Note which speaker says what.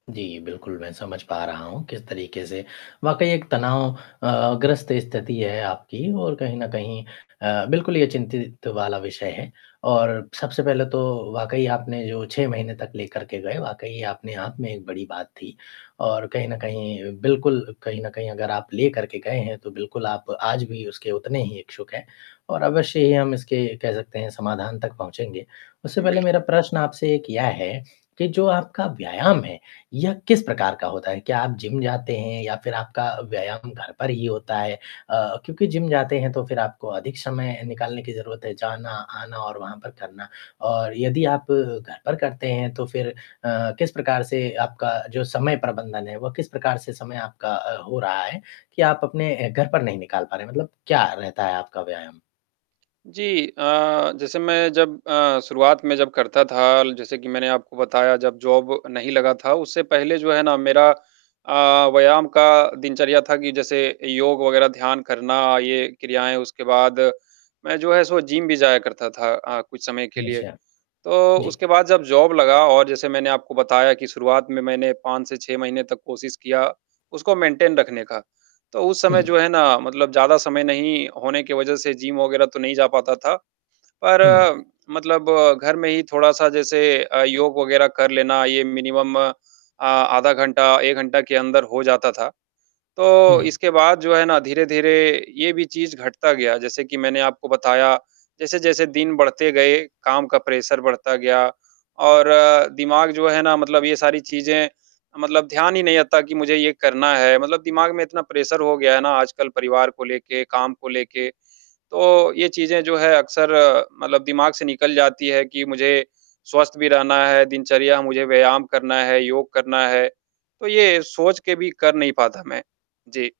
Speaker 1: जी बिल्कुल, मैं समझ पा रहा हूँ किस तरीके से वाक़ई एक तनाव अ अ, ग्रस्त स्थिति है आपकी और कहीं न कहीं अ, बिल्कुल ये चिंतित वाला विषय है और सबसे पहले तो वाक़ई आपने जो 6 महीने तक लेकर के गए वाक़ई अपने आप में एक बड़ी बात थी और कहीं न कहीं बिल्कुल कहीं न कहीं अगर आप लेकर के गए हैं, तो बिल्कुल आप आज भी उसके उतने ही इच्छुक हैं और अवश्य ही हम इसके कह सकते हैं समाधान तक पहुँचेंगे, उससे
Speaker 2: उम,
Speaker 1: पहले मेरा
Speaker 2: बिल्कुल।
Speaker 1: प्रश्न आपसे एक यह है, कि जो आपका व्यायाम है यह किस प्रकार का होता है? क्या आप जिम जाते हैं या फिर आपका व्यायाम घर पर ही होता है? अ, क्योंकि जिम जाते हैं तो फिर आपको अधिक समय निकालने की ज़रूरत है, जाना, आना और वहाँ पर करना और यदि आप घर पर करते हैं तो फिर अ अ, किस प्रकार से आपका जो समय प्रबंधन है वह किस प्रकार से समय आपका अ, हो रहा है कि आप अपने अ, घर पर नहीं निकाल पा रहे, मतलब क्या रहता है आपका व्यायाम?
Speaker 2: जी अ, जैसे मैं जब अ, शुरुआत में जब करता था ल जैसे कि मैंने आपको बताया जब जॉब नहीं लगा था, उससे पहले जो है ना मेरा अ, व्यायाम का दिनचर्या था कि जैसे योग वग़ैरह ध्यान करना, ये क्रियाएँ, उसके बाद मैं जो है सो जिम भी जाया करता था अ, कुछ समय के लिए,
Speaker 1: अच्छा।
Speaker 2: तो
Speaker 1: जी।
Speaker 2: उसके बाद जब जॉब लगा और जैसे मैंने आपको बताया कि शुरुआत में मैंने 5 से 6 महीने तक कोशिश किया, उसको मेंटेन रखने का, तो उस समय
Speaker 1: हुँ।
Speaker 2: जो है ना मतलब ज़्यादा समय नहीं होने की वजह से जिम वग़ैरह तो नहीं जा पाता था,
Speaker 1: हुँ।
Speaker 2: पर मतलब घर में ही थोड़ा-सा जैसे अ, योग वग़ैरह कर लेना, ये मिनिमम अ, आधा घंटा, 1 घंटा के अंदर हो जाता था, तो
Speaker 1: हुँ।
Speaker 2: इसके बाद जो है ना धीरे-धीरे ये भी चीज घटता गया, जैसे कि मैंने आपको बताया, जैसे-जैसे दिन बढ़ते गए, काम का प्रेशर बढता गया और दिमाग जो है ना मतलब ये सारी चीज़ें मतलब ध्यान ही नहीं रहता कि मुझे ये करना है मतलब दिमाग में इतना प्रेशर हो गया है ना आजकल परिवार को लेके, काम को लेके, तो ये चीज़ें जो हैं अक्सर मतलब दिमाग से निकल जाती है कि मुझे स्वस्थ भी रहना है, दिनचर्या मुझे व्यायाम करना है, योग करना है, तो ये सोच के भी कर नहीं पाता मैं। जी।